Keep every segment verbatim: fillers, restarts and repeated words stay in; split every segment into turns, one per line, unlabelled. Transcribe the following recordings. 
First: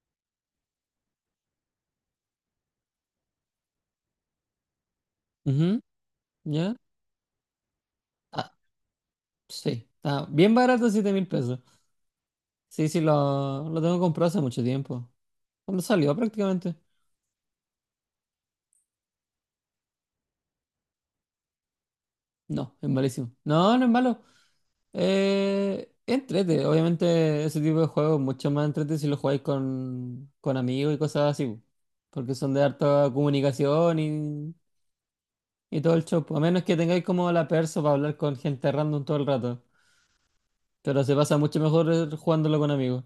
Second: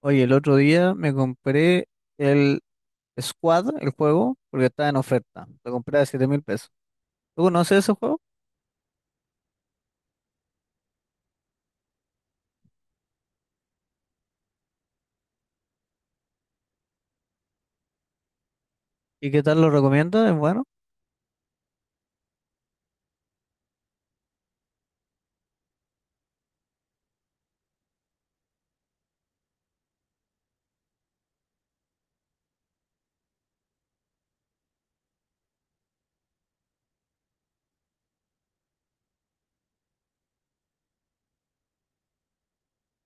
Oye, el otro día me compré el Squad, el juego, porque estaba en oferta. Lo
Ujú.
compré a siete mil pesos.
¿Ya?
¿Tú conoces ese juego?
Ah, sí, está bien barato, siete mil pesos. Sí, sí, lo, lo tengo comprado hace mucho tiempo. Cuando salió prácticamente.
¿Y qué tal lo recomiendas? Es bueno.
No, es malísimo. No, no es malo. Eh, es entrete. Obviamente ese tipo de juegos es mucho más entrete si lo jugáis con, con amigos y cosas así, po. Porque son de harta comunicación y, y todo el show, po. A menos que tengáis como la perso para hablar con gente random todo el rato. Pero se pasa mucho mejor eh, jugándolo con amigos.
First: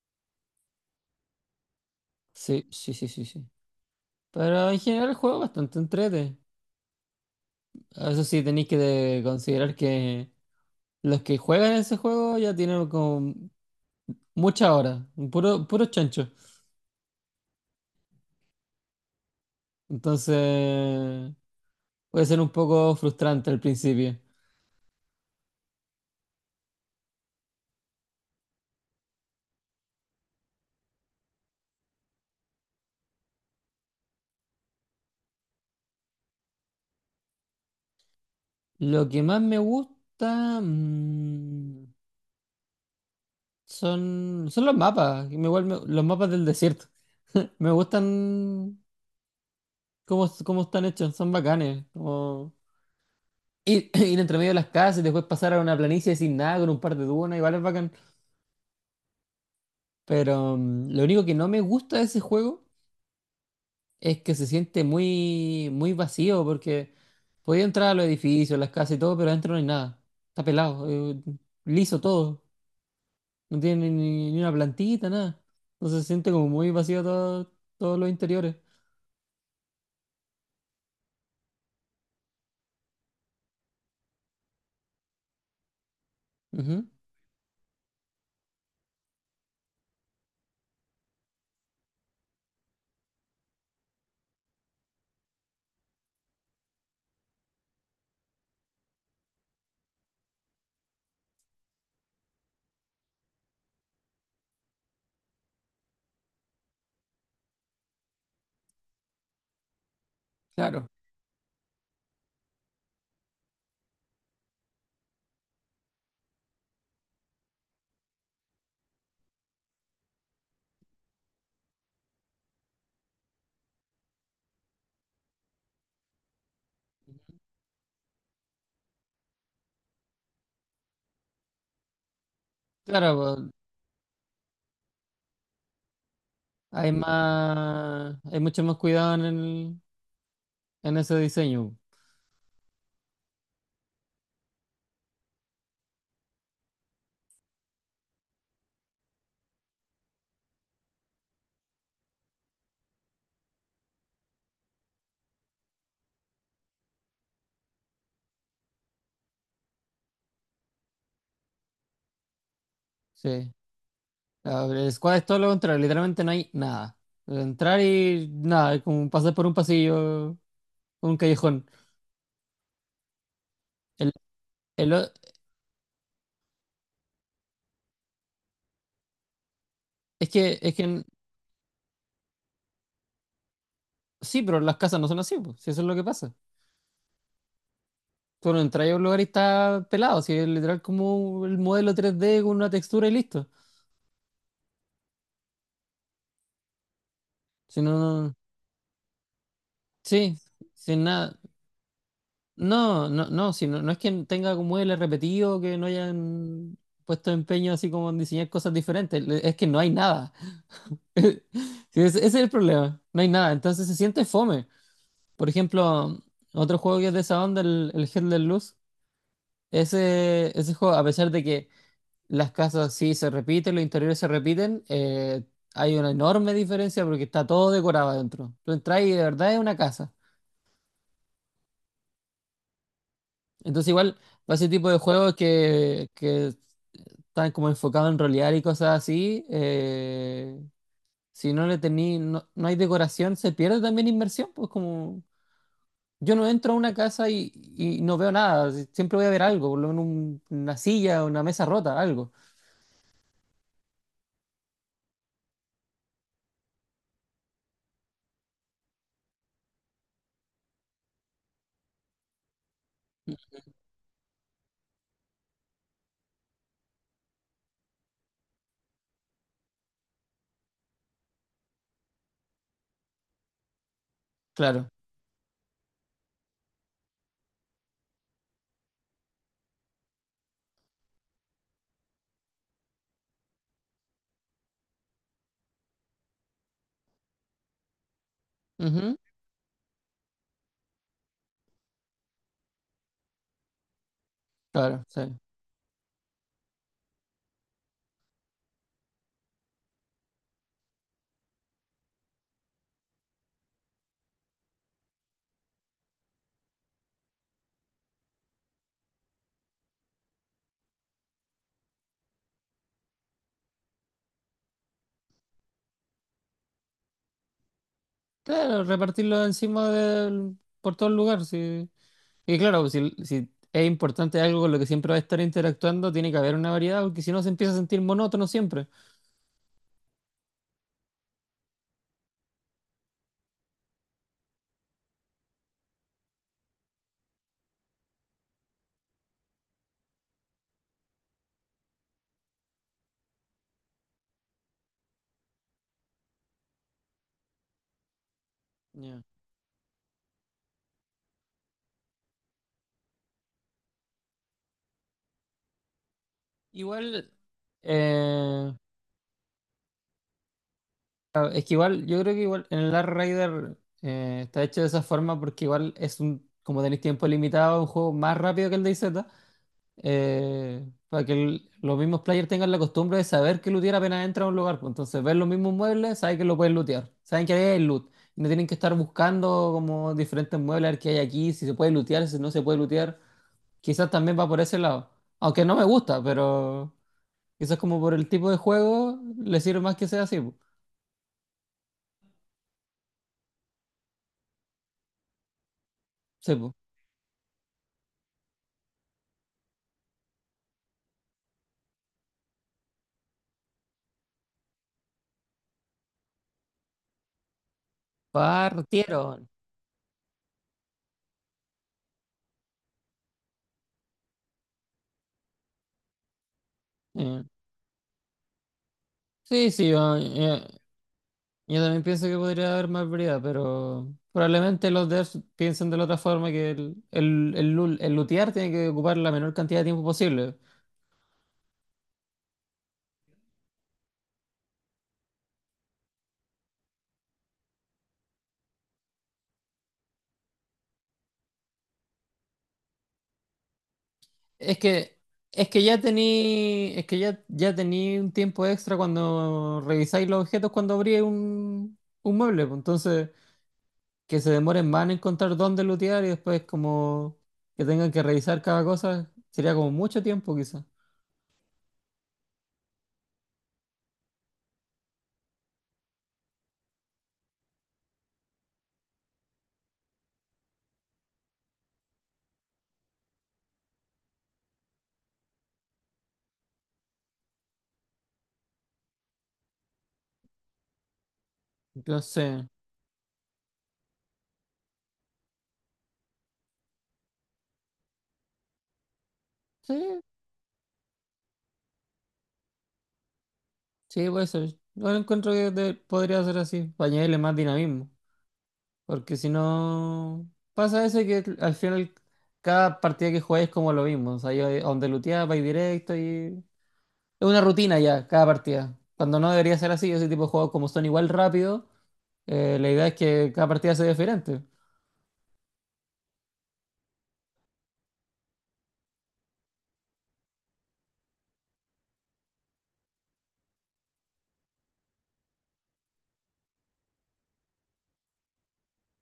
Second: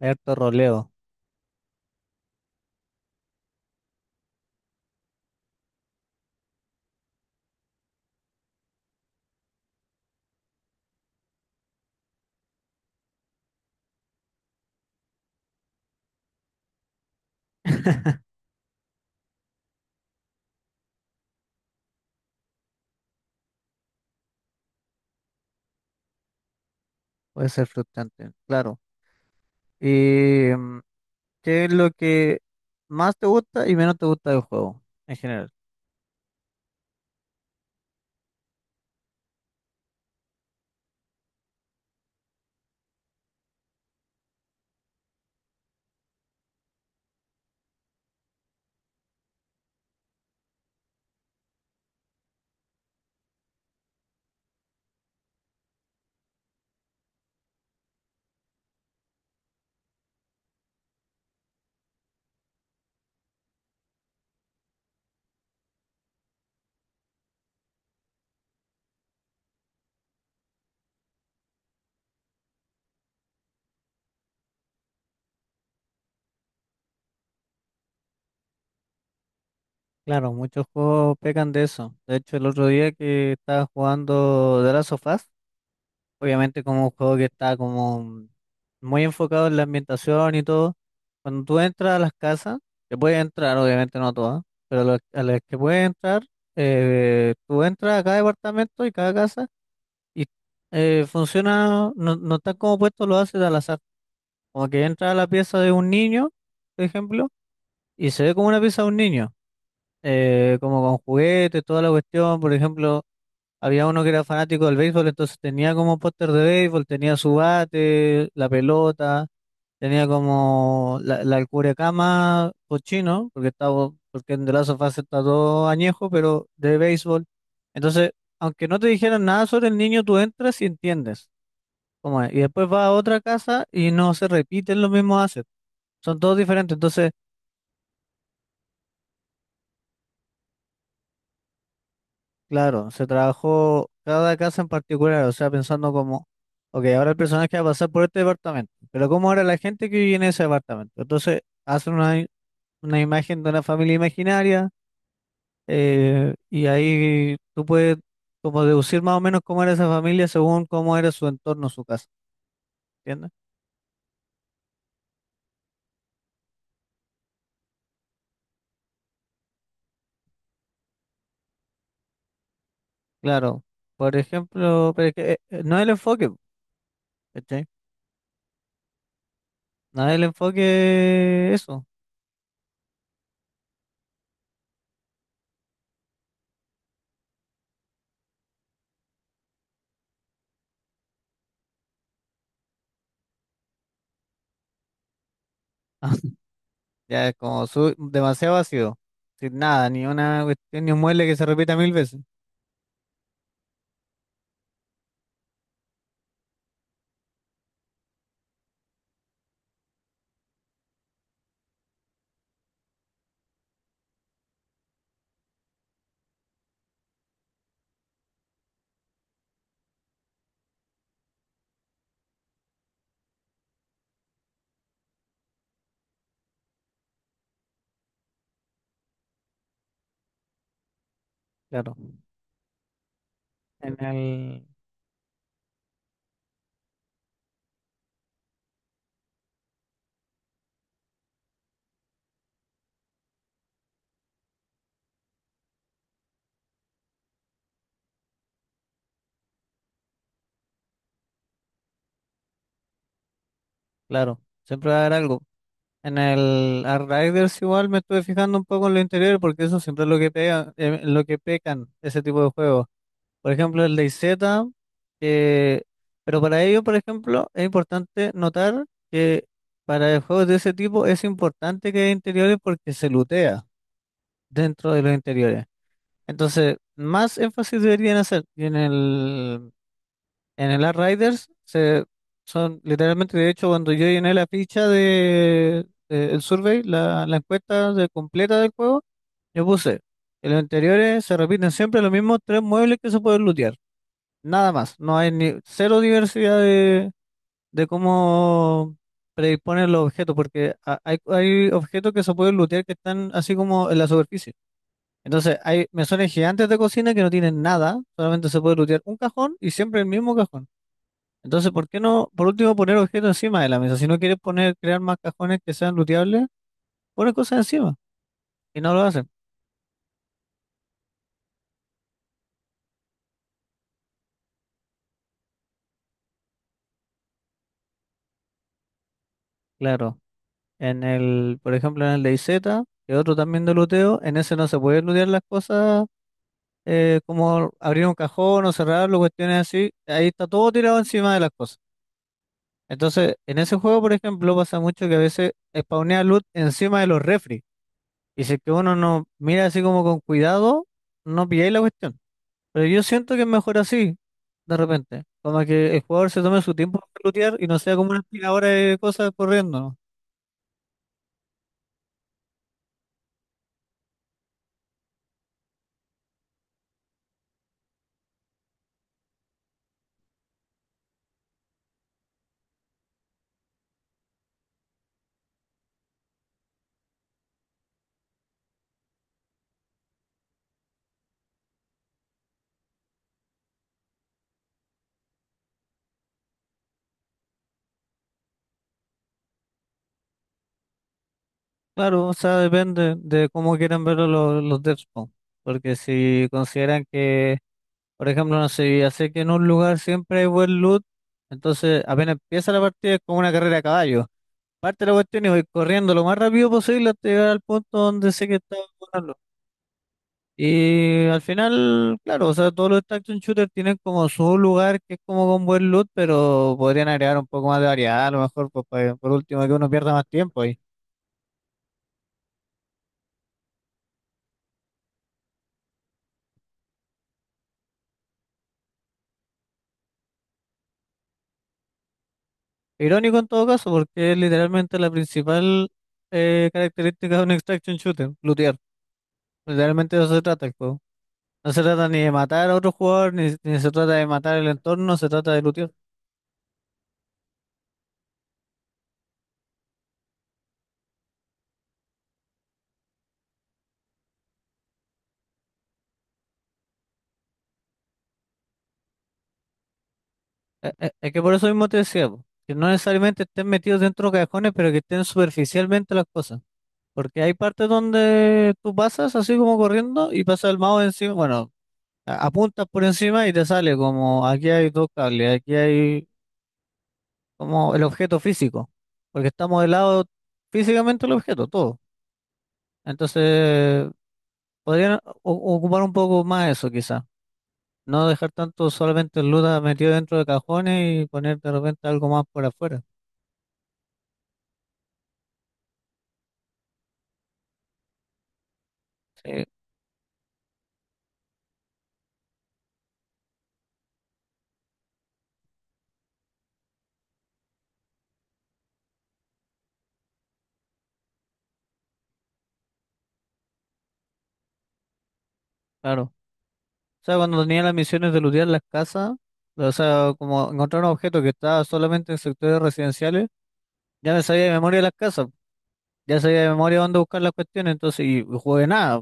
Hay harto roleo.
Sí, sí, sí, sí, sí. Pero en general el juego es bastante entrete. Eso sí, tenéis que de- considerar que los que juegan ese juego ya tienen como muchas horas, puro, puro chancho. Entonces puede ser un poco frustrante al principio.
Puede ser frustrante, claro. ¿Y mm, qué es lo que más te gusta y menos te gusta del juego en general?
Lo que más me gusta, mm, son, son los mapas, me- igual me- los mapas del desierto. Me gustan cómo, cómo están hechos, son bacanes. Ir, ir entre medio de las casas y después pasar a una planicie sin nada con un par de dunas, igual es bacán. Pero mm, lo único que no me gusta de ese juego es que se siente muy, muy vacío porque podía entrar a los edificios, las casas y todo, pero adentro no hay nada. Está pelado, eh, liso todo. No tiene ni, ni una plantita, nada. Entonces se siente como muy vacío todo, todos los interiores.
Claro, muchos juegos pecan de eso. De hecho, el otro día que estaba jugando The Last of Us, obviamente como
Ujú.
un juego que está como muy enfocado en la ambientación y todo, cuando tú entras a las casas, que puedes entrar, obviamente no a todas, pero lo- a las que puedes entrar, eh, tú entras a cada departamento y cada casa y eh, funciona, no, no está como puesto, lo haces al azar. Como que entra a la pieza de un niño, por ejemplo, y se ve como una pieza de un niño, eh, como
Claro,
con juguetes, toda la cuestión, por ejemplo. Había uno que era fanático del béisbol, entonces tenía como póster de béisbol, tenía su bate, la pelota, tenía como la, la cama cochino, porque estaba, porque en The Last of Us está todo añejo, pero de béisbol. Entonces, aunque no te dijeran nada sobre el niño, tú entras y entiendes cómo es. Y después vas a
claro,
otra
pues,
casa y no se repiten los mismos assets, son todos diferentes.
hay
Entonces,
más, hay mucho más cuidado en el, en ese diseño.
Claro, se trabajó cada casa en particular, o sea, pensando como, ok, ahora el personaje va a pasar por este departamento, pero ¿cómo era la gente que vivía en ese departamento? Entonces, hacen una, i- una imagen de una familia imaginaria eh, y ahí tú puedes como deducir más o menos cómo era esa familia según cómo era su entorno, su casa, ¿entiendes?
Sí. A ver, el squad es todo lo contrario, literalmente no hay nada. Entrar y nada, es como pasar por un pasillo, un callejón.
Claro,
El,
por ejemplo,
el
pero
o-
es que, eh, eh, no es el enfoque, ¿cachai? No es el
es que, es que en-
enfoque eso.
sí, pero las casas no son así, pues, si eso es lo que pasa. Tú no entras a un lugar y está pelado, si es literal como el modelo tres D con una textura y listo.
Ya es como
Si
su-
no, no-
demasiado vacío, sin nada, ni
sí,
una cuestión, ni un
sin
mueble que
nada.
se repita mil veces.
No, no, no, si no, no es que tenga como el repetido, que no hayan puesto empeño así como en diseñar cosas diferentes, le- es que no hay nada. Sí, ese ese es el problema. No hay nada. Entonces se siente fome. Por ejemplo, otro juego que es de esa onda, el, el Hell Let Loose, ese, ese juego, a pesar de que las casas sí se repiten, los interiores se repiten, eh, hay una enorme diferencia porque está todo decorado adentro. Tú entras y de verdad es una casa.
Claro,
Entonces
en
igual, para
el,
ese tipo de juegos que, que están como enfocados en rolear y cosas así, eh, si no le tení, no, no hay decoración, se pierde también inmersión, pues como... Yo no entro a una casa y, y no veo nada. si- Siempre voy a ver algo, por lo menos un- una silla, una mesa rota, algo.
claro, siempre va a haber algo. En el Outriders igual me estuve fijando un poco en lo interior porque eso siempre es lo que pega, eh, lo que pecan ese tipo de juegos. Por ejemplo, el DayZ, que- pero para ello, por ejemplo, es importante notar que para juegos de ese tipo es importante que haya interiores porque se lootea
Claro.
dentro de los interiores. Entonces, más énfasis deberían hacer. Y en el, en el Riders se, son literalmente, de hecho, cuando yo llené la ficha de, de el survey, la, la encuesta de- completa del juego,
Ujú.
yo puse, en los interiores se repiten siempre los mismos tres muebles que se pueden lootear. Nada más.
Claro,
No
sí.
hay ni cero diversidad de, de cómo predisponer los objetos, porque ha- hay, hay objetos que se pueden lootear que están así como en la superficie. Entonces, hay mesones gigantes de cocina que no tienen nada, solamente se puede lootear un cajón y siempre el mismo cajón. Entonces, ¿por qué no, por último, poner objetos encima de la mesa? Si no quieres poner, crear más cajones que sean looteables, pones cosas encima y
Claro,
no lo hacen.
repartirlo encima del, por todo el lugar, sí. Y claro, si, si es importante algo con lo que siempre va a estar interactuando, tiene que haber una variedad, porque si no se empieza a sentir monótono siempre.
Claro, en el, por ejemplo, en el de I Z, que es otro también de looteo, en ese no se puede lootear las cosas eh, como abrir un cajón o cerrarlo, cuestiones así. Ahí está todo tirado encima de las cosas. Entonces, en ese juego, por ejemplo, pasa mucho que a veces spawnea loot encima de los refri. Y si es que uno
Ya.
no mira así como con cuidado, no pilláis la cuestión. Pero yo siento que es mejor así, de repente. Como que el jugador se tome su tiempo para
Igual,
lootear y no sea como una aspiradora
eh,
de cosas corriendo, ¿no?
claro, es que igual, yo creo que igual en el Last Rider eh, está hecho de esa forma porque igual es un, como tenéis tiempo limitado, un juego más rápido que el DayZ. eh, para que el- los mismos players tengan la costumbre de saber que lootear apenas entra a un lugar, pues. Entonces, ven los mismos muebles, saben que lo pueden lootear, saben que ahí hay loot. Y no tienen que estar buscando como diferentes muebles, a ver qué hay aquí, si se puede lootear, si no se puede lootear. Quizás también va por ese lado. Aunque no me gusta, pero quizás como por el tipo de juego, le sirve más que sea así, pues.
Claro, o sea, depende de cómo quieran verlo los, los devs, po. Porque si
Sí, pues.
consideran que, por ejemplo, no sé, ya sé que en un lugar siempre hay buen loot, entonces apenas empieza la partida es como una carrera a caballo. Parte la cuestión y voy corriendo lo más rápido posible hasta llegar al punto donde sé que está bueno
Partieron.
Y al final, claro, o sea, todos los action shooters tienen como su lugar que es como con buen loot, pero podrían agregar
Eh,
un poco más de variedad, a lo mejor, pues, pa- que, por último,
sí,
que uno
sí,
pierda más tiempo
eh,
ahí.
yo también pienso que podría haber más variedad, pero probablemente los devs piensen de la otra forma, que el, el, el, lu- el lootear tiene que ocupar la menor cantidad de tiempo posible.
Irónico en todo caso, porque es literalmente la principal eh, característica de un extraction shooter, lootear. Literalmente de eso se trata el juego. No se trata ni de matar a otro jugador, ni, ni se trata de matar el
Es
entorno,
que,
se trata de
es que
lootear.
ya tení, es que ya, ya tení un tiempo extra cuando revisáis los objetos cuando abrí un, un mueble, pues. Entonces, que se demoren más en encontrar dónde lootear y después como que tengan que revisar cada cosa, sería como mucho tiempo quizás.
Eh, eh, Es, que por eso mismo te decía, po, que no necesariamente estén metidos dentro de cajones, pero que estén superficialmente las cosas. Porque hay partes donde tú pasas así como corriendo y pasa el mouse encima, bueno, a- apuntas por encima y te sale como aquí hay dos cables, aquí hay como el objeto físico, porque está modelado físicamente el objeto, todo.
Entonces,
Entonces, podrían o- ocupar un poco más eso quizá, no dejar tanto solamente el luda
sí.
metido dentro de cajones y poner de repente algo más por afuera.
Sí, puede ser. Yo encuentro que de- podría ser así, para añadirle más dinamismo. Porque si
Sí,
no, pasa eso, que al final cada partida que juegues es como lo mismo. O sea, yo, a donde luteas, vais directo y... Es una rutina ya, cada partida. Cuando no debería ser así, ese tipo de juegos como son igual rápido, eh, la idea es que cada partida sea diferente.
claro. O sea, cuando tenía las misiones de lootear las casas, o sea, como encontrar un objeto que estaba solamente en sectores residenciales, ya me sabía de memoria las casas, ya sabía de memoria dónde buscar las cuestiones, entonces, y, y jugué nada.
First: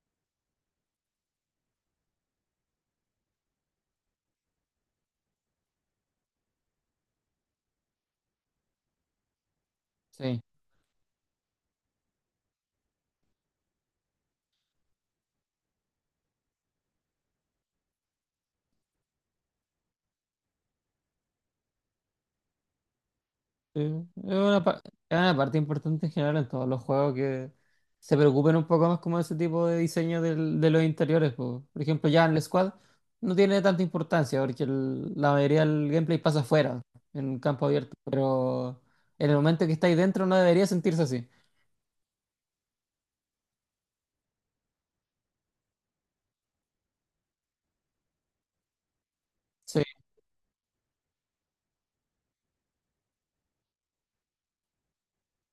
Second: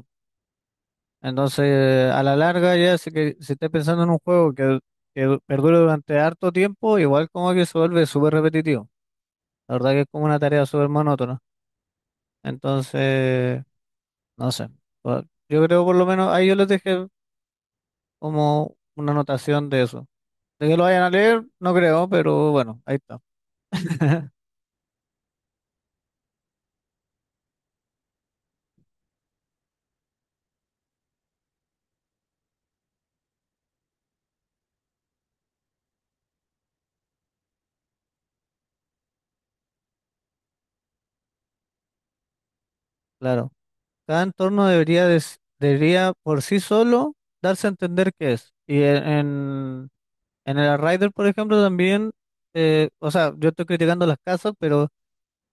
Entonces, a la larga, ya si, que, si estás pensando en un juego que, que du- perdure durante harto tiempo, igual como que se vuelve súper repetitivo. La verdad que es como una
Sí.
tarea súper monótona. Entonces, no sé. Por- Yo creo por lo menos, ahí yo les dejé como una anotación de eso. De que lo vayan a leer, no creo, pero bueno, ahí está.
Sí, es una, pa- es una parte importante en general en todos los juegos que se preocupen un poco más como ese tipo de diseño del- de los interiores, po. Por ejemplo, ya en el Squad no tiene tanta importancia porque el- la mayoría del gameplay pasa afuera, en un campo abierto. Pero en el momento que está ahí dentro no debería sentirse así.
Claro. Cada entorno debería, des- debería por sí solo darse a entender qué es. Y en,
Sí,
en, en el Rider, por ejemplo, también, eh, o sea, yo estoy criticando las casas, pero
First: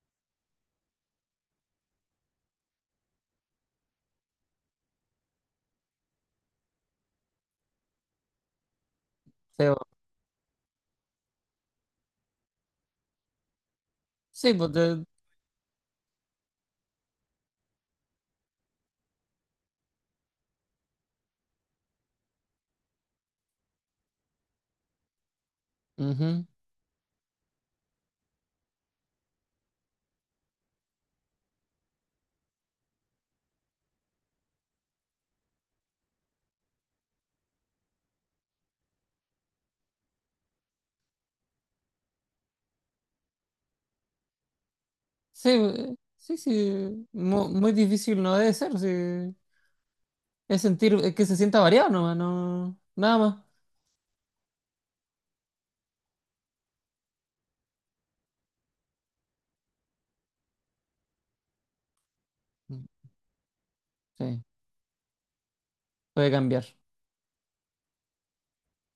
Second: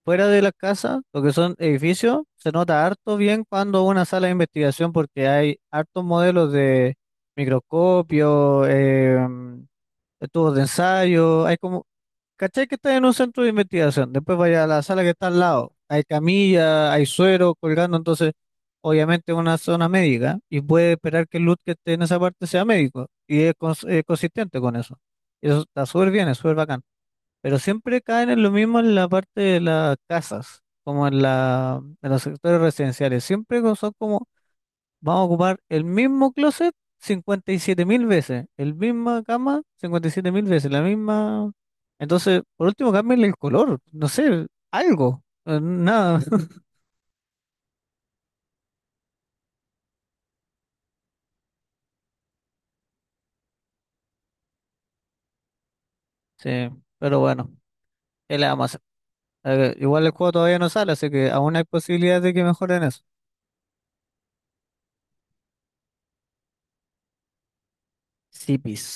fuera de las casas, lo que son edificios, se nota harto bien cuando una sala de investigación, porque hay hartos modelos de microscopio, eh,
feo.
tubos de ensayo, hay como ¿Cachai que está en un centro de investigación? Después
Sí,
vaya a
pues,
la sala
de-
que está al lado. Hay camilla, hay suero colgando, entonces obviamente es una zona médica y puede esperar que el loot que esté en esa parte sea médico y es cons- eh, consistente con eso. Y eso está súper bien, es
ujú.
súper bacán. Pero siempre caen en lo mismo en la parte de las casas, como en la, en los sectores residenciales. Siempre co- son como. Vamos a ocupar el mismo closet cincuenta y siete mil veces, el misma cama cincuenta y siete mil veces, la misma... Entonces, por último, cámbiale el color, no sé, algo,
Sí,
eh,
eh,
nada.
sí, sí. Mu- Muy difícil no debe ser, sí. Es sentir, es que se sienta variado nomás, no, nada más.
Sí, pero bueno, ¿qué le vamos a hacer? Eh, igual el juego todavía no sale, así que aún hay posibilidades de que mejoren
Mm,
eso.
sí, puede cambiar.
Sí, pis.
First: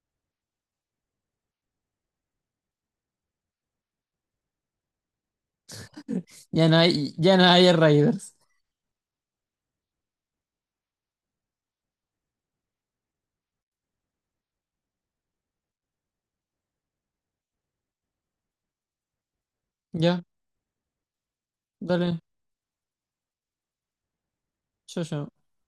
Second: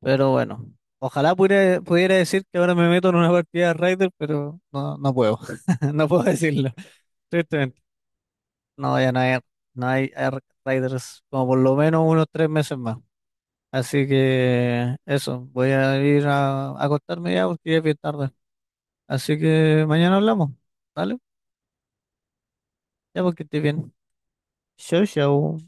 Pero bueno, ojalá pudiera, pudiera decir que ahora me meto en una partida de Raider, pero no, no puedo, no puedo
Ya
decirlo,
no hay, ya no hay
tristemente.
Raiders.
No, ya no hay, no hay, Ark Riders como por lo menos unos tres meses más. Así que eso, voy a ir a, a acostarme ya porque ya es bien tarde. Así que mañana
Ya,
hablamos, ¿vale?
dale,
Ya porque estoy bien.
yo,
Chau,
yo.
chau.